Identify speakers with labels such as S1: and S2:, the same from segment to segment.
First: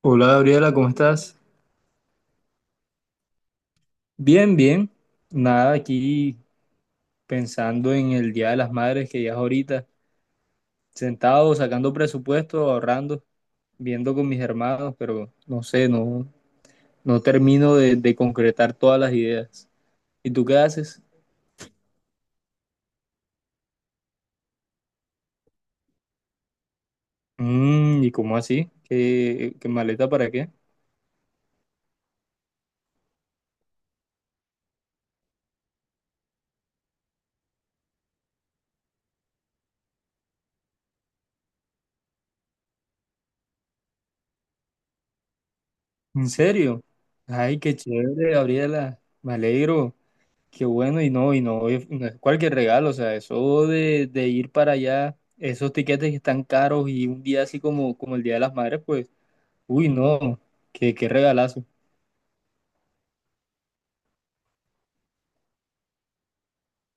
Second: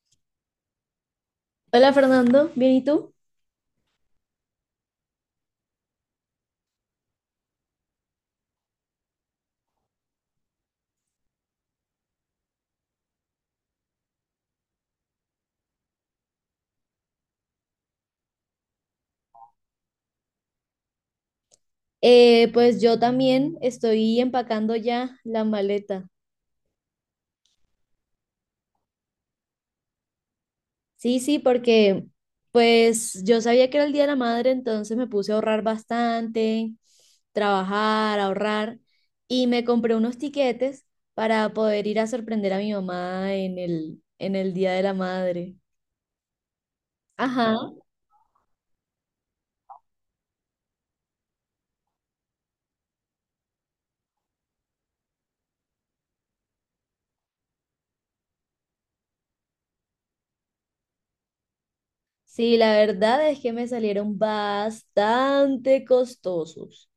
S1: Hola Gabriela, ¿cómo estás?
S2: Hola Fernando, ¿bien y tú?
S1: Bien, bien. Nada, aquí pensando en el Día de las Madres que ya es ahorita, sentado, sacando presupuesto, ahorrando, viendo con mis hermanos, pero no sé, no, no termino de concretar todas las ideas. ¿Y tú qué haces?
S2: Pues yo también estoy empacando ya la maleta.
S1: Mm, ¿y cómo así? ¿Qué, qué maleta para qué?
S2: Sí, sí, porque pues yo sabía que era el Día de la Madre, entonces me puse a ahorrar bastante, trabajar, ahorrar y me compré unos tiquetes para poder ir a sorprender a mi mamá en el Día de la Madre.
S1: ¿En serio?
S2: Ajá.
S1: Ay, qué chévere, Gabriela. Me alegro. Qué bueno, y no, no es cualquier regalo, o sea, eso de ir para allá, esos tiquetes que están caros y un día así como, como el Día de las Madres, pues, uy, no, qué, qué regalazo,
S2: Sí, la verdad es que me salieron bastante costosos.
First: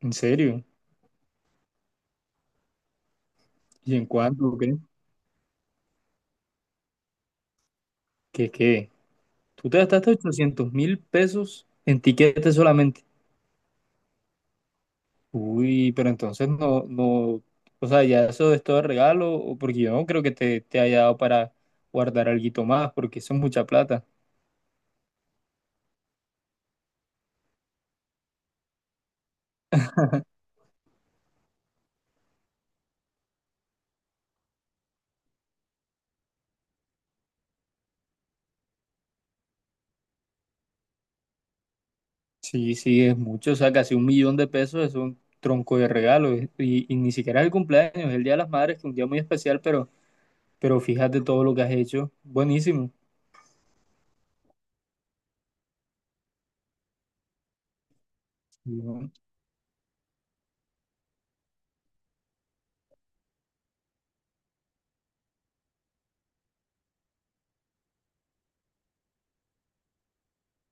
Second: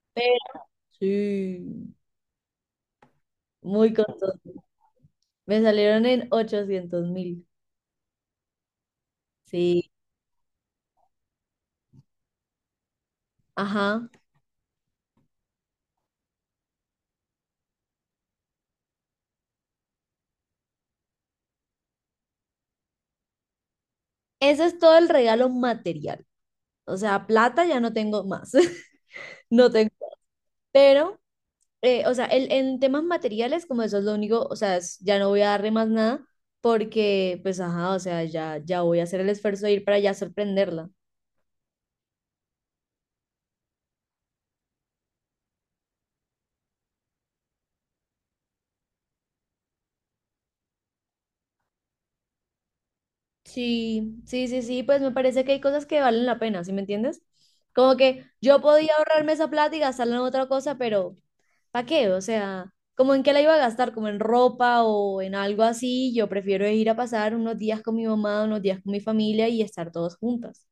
S1: en
S2: Pero
S1: serio.
S2: sí, muy
S1: ¿Y en
S2: costosos.
S1: cuánto? ¿Qué?
S2: Me salieron en 800.000.
S1: ¿Qué, qué? Tú te
S2: Sí,
S1: gastaste 800.000 pesos en tiquetes solamente.
S2: ajá.
S1: Uy, pero entonces no, no, o sea, ya eso es todo regalo, o porque yo no creo que te haya dado para guardar alguito más, porque eso es mucha plata.
S2: Ese es todo el regalo material. O sea, plata ya no tengo más. No tengo. Pero, o sea, en temas materiales, como eso es lo único, o sea, ya no voy a darle más nada porque, pues, ajá, o sea, ya voy a hacer el esfuerzo de ir para allá sorprenderla.
S1: Sí, sí, es mucho, o sea, casi 1.000.000 de pesos es un tronco de y ni siquiera es el cumpleaños, es el Día de las Madres, que es un día muy especial, pero fíjate todo lo que has hecho, buenísimo.
S2: Sí, sí, sí, sí, pues me parece que hay cosas que valen la pena, ¿sí me entiendes? Como que yo podía
S1: ¿No?
S2: ahorrarme esa plata y gastarla en otra cosa, pero ¿para qué? O sea, como en qué la iba a gastar, como en ropa o en algo así, yo prefiero ir a pasar unos días con mi mamá, unos días con mi familia y estar todos juntas.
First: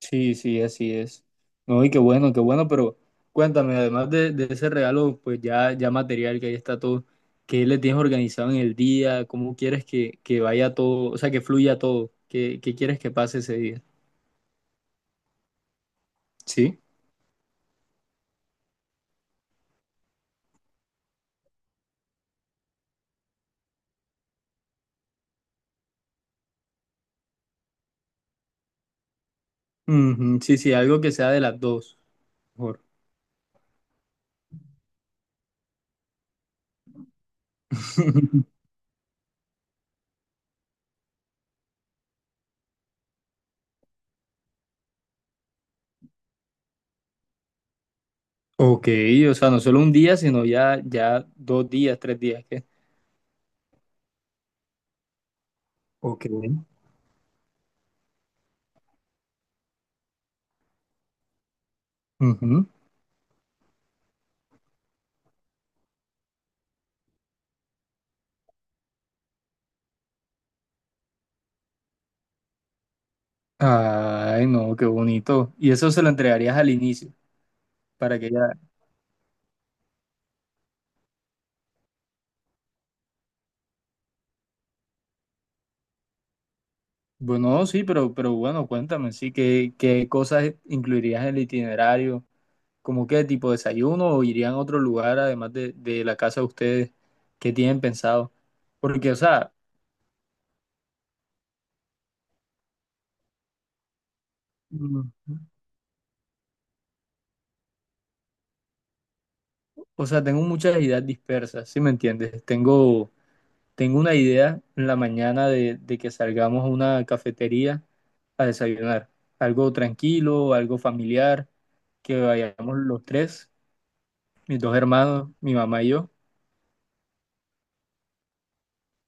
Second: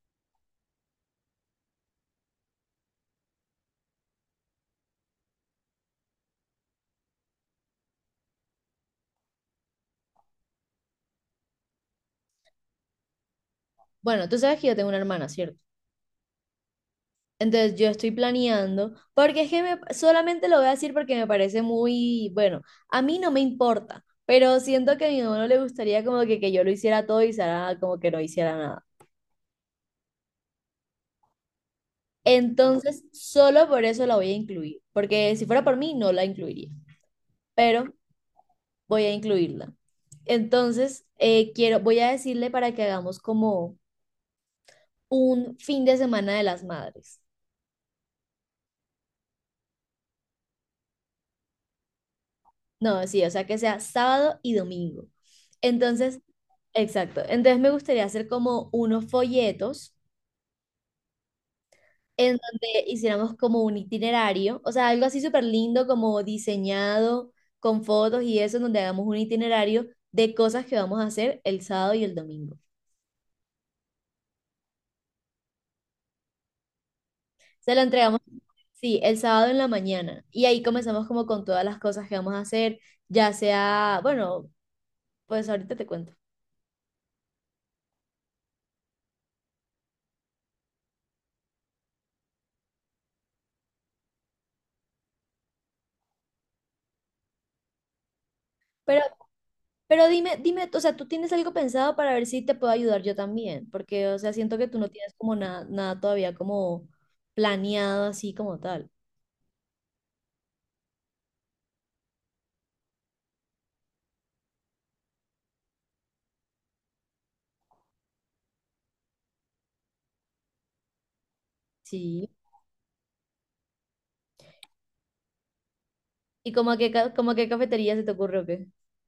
S1: Sí, sí, así es. No, y qué bueno, pero cuéntame, además de ese regalo, pues ya, ya material que ahí está todo, ¿qué le tienes organizado en el día? ¿Cómo quieres que vaya todo, o sea, que fluya todo? ¿Qué, qué quieres que pase ese día?
S2: Bueno, tú sabes que yo tengo una hermana, ¿cierto?
S1: Sí.
S2: Entonces yo estoy planeando, porque es que solamente lo voy a decir porque me parece bueno, a mí no me importa, pero siento que a mi mamá no le gustaría como que yo lo hiciera todo y Sara como que no hiciera nada.
S1: Ujú, sí, sí, algo que sea de las dos. Mejor.
S2: Entonces, solo por eso la voy a incluir, porque si fuera por mí, no la incluiría. Pero voy a incluirla. Entonces, voy a decirle para que hagamos como un fin de semana de las madres.
S1: Ok, o sea, no solo un día, sino ya, ya dos días, tres días, ¿qué?
S2: No, sí, o sea, que sea sábado y domingo. Entonces,
S1: Ok.
S2: exacto. Entonces me gustaría hacer como unos folletos en
S1: Ujú.
S2: donde hiciéramos como un itinerario, o sea, algo así súper lindo, como diseñado con fotos y eso, en donde hagamos un itinerario de cosas que vamos a hacer el sábado y el domingo.
S1: Ay, no, qué bonito. Y eso se lo entregarías al inicio,
S2: Se lo
S1: para
S2: entregamos,
S1: que ya...
S2: sí, el sábado en la mañana. Y ahí comenzamos como con todas las cosas que vamos a hacer, ya sea, bueno, pues ahorita te cuento.
S1: Bueno, sí, pero bueno, cuéntame, sí, ¿qué, qué cosas incluirías en el itinerario? ¿Cómo qué tipo de desayuno o irían a otro lugar además de la casa de ustedes? ¿Qué tienen pensado?
S2: Pero,
S1: Porque, o sea,
S2: pero dime, dime, o sea, ¿tú tienes algo pensado para ver si te puedo ayudar yo también? Porque, o sea, siento que tú no
S1: mm,
S2: tienes como nada, nada todavía como planeado así como tal.
S1: o sea, tengo muchas ideas dispersas, ¿sí me entiendes? Tengo... Tengo una idea en la mañana de que salgamos a una cafetería a desayunar. Algo tranquilo, algo familiar, que
S2: Sí.
S1: vayamos los tres, mis dos hermanos, mi mamá y yo.
S2: ¿Y como a qué cafetería se te ocurre o qué?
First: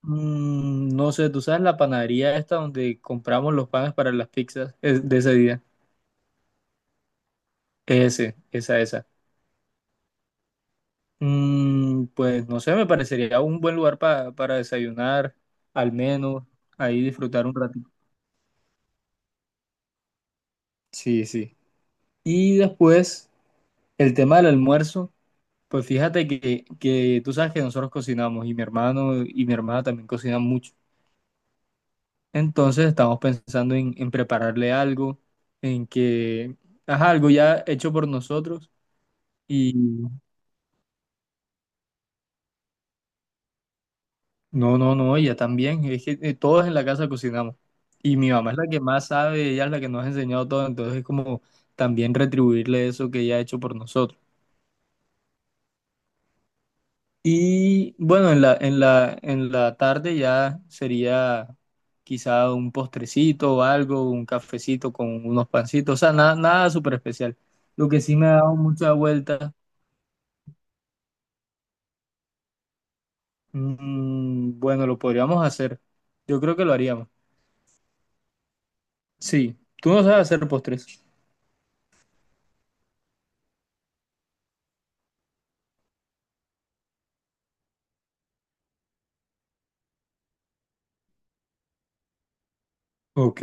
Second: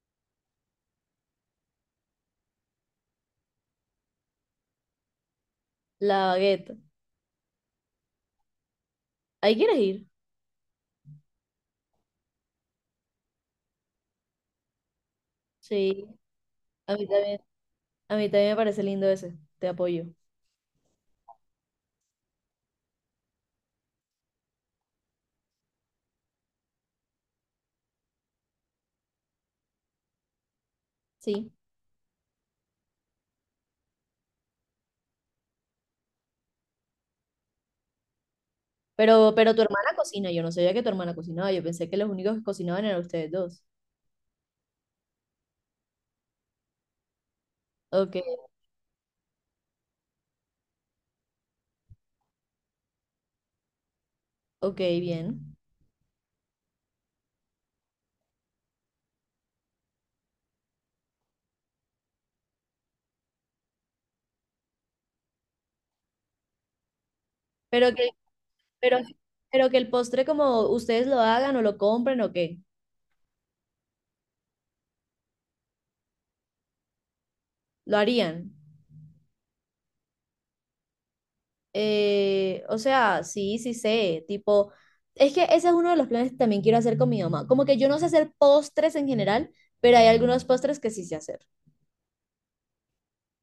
S1: Mm, no sé, tú sabes la panadería esta donde compramos los panes para las pizzas es de ese día.
S2: La Baguette.
S1: Ese, esa, esa.
S2: ¿Ahí quieres ir?
S1: Mm, pues no sé, me parecería un buen lugar para desayunar, al
S2: Sí.
S1: menos,
S2: A
S1: ahí
S2: mí también,
S1: disfrutar un ratito.
S2: a mí también me parece lindo ese. Te apoyo.
S1: Sí, sí. Y después, el tema del almuerzo. Pues fíjate que tú sabes que nosotros cocinamos y mi hermano y mi hermana también cocinan mucho.
S2: Sí.
S1: Entonces estamos pensando en prepararle algo, en que haga algo ya hecho por nosotros.
S2: Pero tu
S1: Y
S2: hermana cocina, yo no sabía que tu hermana cocinaba, yo pensé que los únicos que cocinaban eran ustedes dos.
S1: no, no, no, ella también. Es que todos en la casa cocinamos.
S2: Ok,
S1: Y mi mamá es la que más sabe, ella es la que nos ha enseñado todo. Entonces es como también retribuirle eso que ella ha hecho por nosotros.
S2: ok, bien.
S1: Y bueno, en la tarde ya sería quizá un postrecito o algo, un cafecito con unos pancitos, o sea, nada, nada súper especial. Lo
S2: Pero
S1: que
S2: que,
S1: sí me ha dado mucha
S2: pero,
S1: vuelta,
S2: pero que el postre como ustedes lo hagan o lo compren o qué,
S1: mm, bueno, lo podríamos hacer. Yo creo que lo haríamos.
S2: lo harían.
S1: Sí, tú no sabes hacer postres.
S2: O sea, sí, sí sé, tipo, es que ese es uno de los planes que también quiero hacer con mi mamá. Como que yo no sé hacer postres en general, pero hay algunos postres que sí sé hacer.
S1: Ok,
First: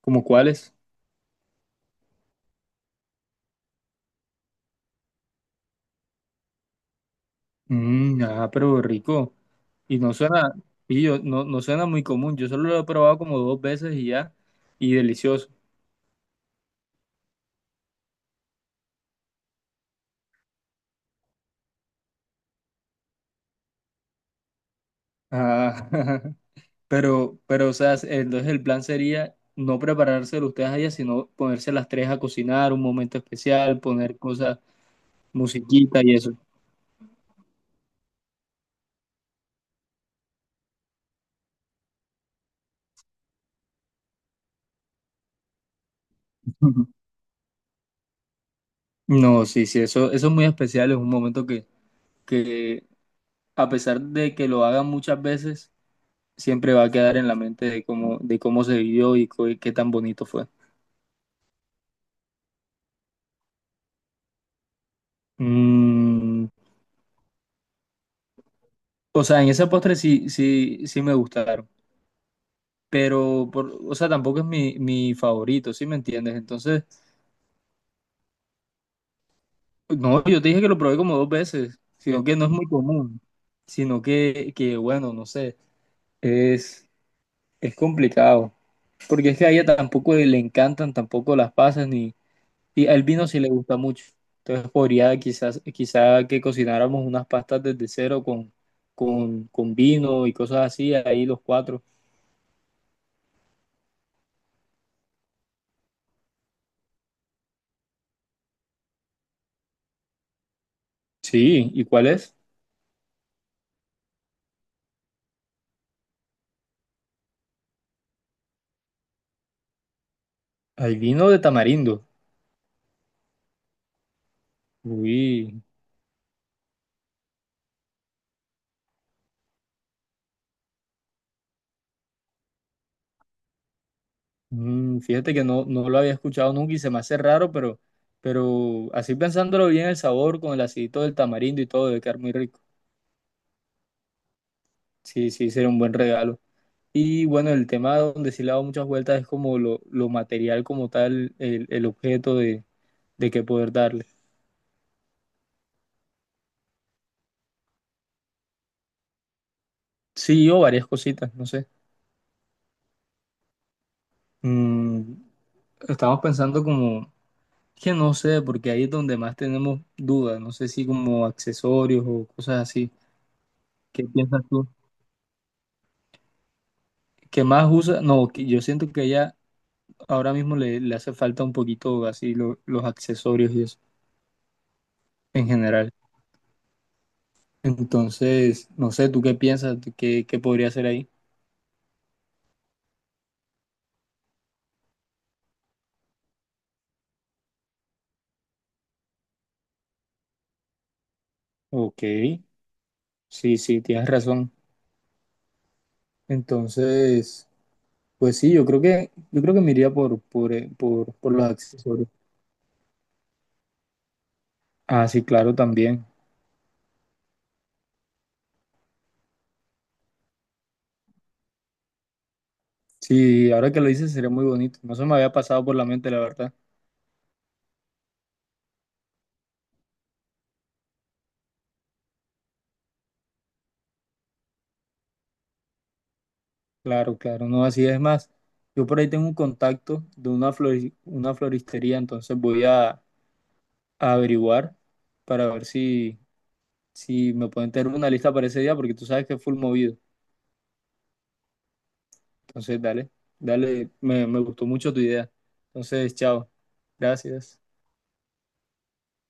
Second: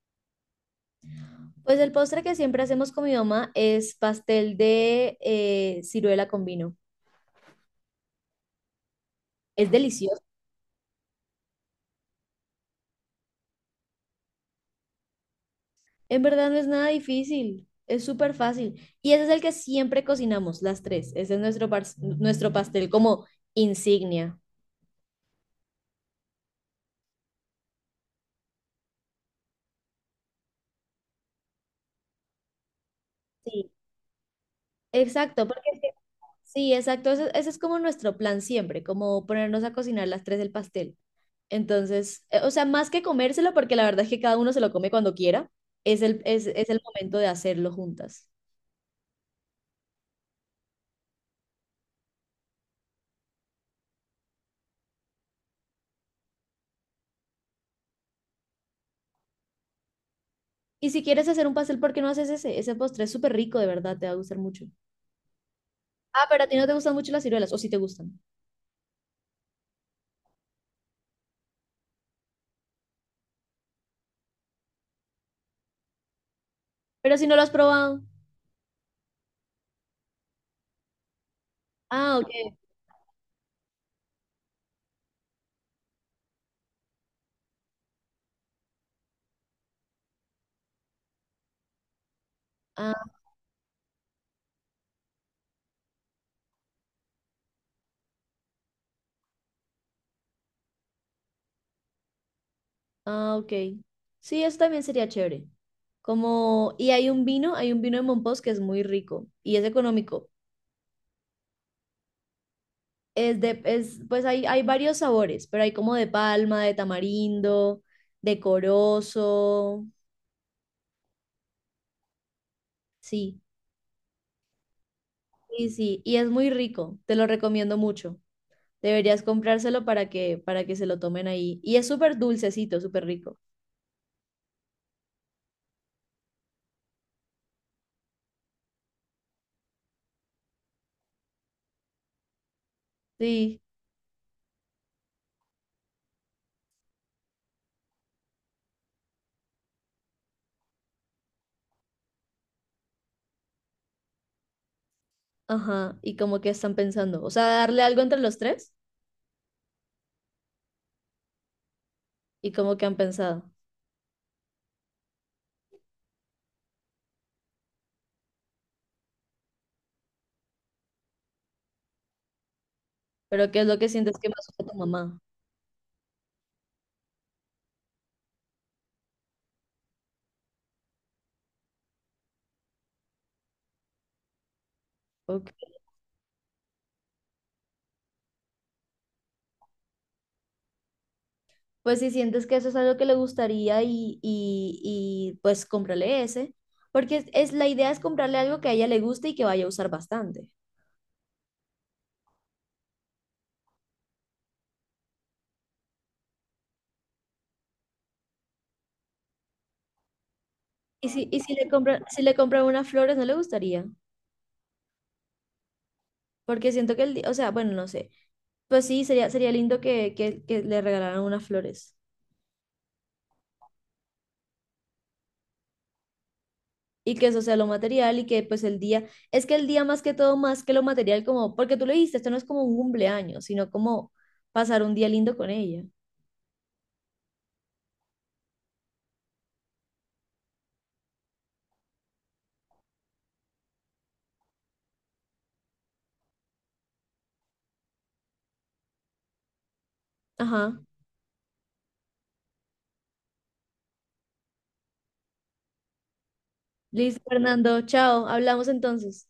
S1: ¿como cuáles?
S2: Pues el postre que siempre hacemos con mi mamá es pastel de ciruela con vino.
S1: Mm, ah, pero rico.
S2: Es
S1: Y no
S2: delicioso.
S1: suena, y yo, no, no suena muy común. Yo solo lo he probado como dos veces y ya, y delicioso.
S2: En verdad no es nada difícil, es súper fácil. Y ese es el que siempre cocinamos, las tres. Ese es nuestro pastel como insignia.
S1: Ah. Pero, o sea, entonces el plan sería no preparárselo ustedes allá, sino ponerse las tres a cocinar, un momento
S2: Sí,
S1: especial, poner cosas,
S2: exacto, porque
S1: musiquita y eso.
S2: sí, exacto, ese es como nuestro plan siempre, como ponernos a cocinar las tres el pastel. Entonces, o sea, más que comérselo, porque la verdad es que cada uno se lo come cuando quiera, es el
S1: Ujú.
S2: momento de hacerlo juntas.
S1: No, sí, sí, eso es muy especial, es un momento que a pesar de que lo hagan muchas veces, siempre va a quedar en la mente de cómo se vivió y y qué tan bonito fue.
S2: Y si quieres hacer un pastel, ¿por qué no haces ese? Ese postre es súper rico, de verdad, te va a gustar mucho. Ah, pero a
S1: Mm,
S2: ti no te gustan mucho las ciruelas, o si te gustan.
S1: o sea, en ese postre sí, sí, sí me gustaron, pero, por, o sea, tampoco es mi, mi favorito, ¿sí me entiendes? Entonces...
S2: Pero si no lo has probado.
S1: No, yo te dije que lo probé como dos veces,
S2: Ah,
S1: sino que no es
S2: ok.
S1: muy común, sino que bueno, no sé, es, es complicado, porque es que a ella tampoco le encantan tampoco las pasas, ni, y al
S2: Ah,
S1: vino sí le gusta mucho, entonces podría quizás, quizá que cocináramos unas pastas desde cero con, con vino y cosas así, ahí los cuatro.
S2: ah, ok. Sí, eso también sería chévere. Como, y hay un vino de Mompox que es muy rico y es económico.
S1: Sí, ¿y cuál es?
S2: Es de, es, pues hay varios sabores, pero hay como de palma, de tamarindo, de corozo.
S1: Hay vino de tamarindo.
S2: Sí,
S1: Uy.
S2: sí, sí. Y es muy rico. Te lo recomiendo mucho. Deberías comprárselo para que se lo tomen ahí. Y es súper dulcecito, súper rico.
S1: Mm, fíjate que no, no lo había escuchado nunca y se me hace raro, pero así pensándolo bien, el sabor con el acidito del tamarindo y todo debe quedar muy rico.
S2: Sí,
S1: Sí, sí, sería un buen regalo. Y bueno, el tema donde sí le he dado muchas vueltas es como lo material como tal, el objeto de que poder darle.
S2: ajá. ¿Y como que están pensando? O sea, darle algo entre los tres
S1: Sí, o varias cositas, no sé.
S2: y como que han pensado.
S1: Mm, estamos pensando como, que no sé, porque ahí es donde más tenemos dudas, no sé si como accesorios o cosas así.
S2: Pero ¿qué es lo que
S1: ¿Qué
S2: sientes que
S1: piensas
S2: más
S1: tú?
S2: usa tu mamá?
S1: ¿Qué más usa? No, que yo siento que ella ahora mismo le, le hace falta un poquito así los accesorios y eso en
S2: Ok.
S1: general. Entonces, no sé, ¿tú qué piensas? ¿Tú ¿qué, qué podría hacer ahí?
S2: Pues si sientes que eso es algo que le gustaría y, pues cómprale ese, porque la idea es comprarle algo que a ella le guste y que vaya a usar bastante.
S1: Ok, sí, sí, tienes razón. Entonces, pues sí, yo creo que me iría
S2: Y si,
S1: por
S2: y
S1: los
S2: si le compra,
S1: accesorios.
S2: si le compran unas flores, no le gustaría,
S1: Ah, sí, claro, también.
S2: porque siento que o sea, bueno, no sé, pues sí, sería, sería lindo que, que le regalaran unas flores
S1: Sí, ahora que lo dices sería muy bonito. No se me había pasado por la mente, la verdad.
S2: y que eso sea lo material y que pues el día, es que el día más que todo, más que lo material, como, porque tú le dijiste, esto no es como un cumpleaños, sino como pasar un día lindo con ella.
S1: Claro, claro, no, así es más. Yo por ahí tengo un contacto de una una floristería, entonces voy a averiguar para ver si, si me pueden tener una lista para ese día, porque tú sabes que es full movido.
S2: Ajá.
S1: Entonces, dale, dale, me gustó mucho tu idea. Entonces, chao,
S2: Listo,
S1: gracias.
S2: Fernando. Chao. Hablamos entonces.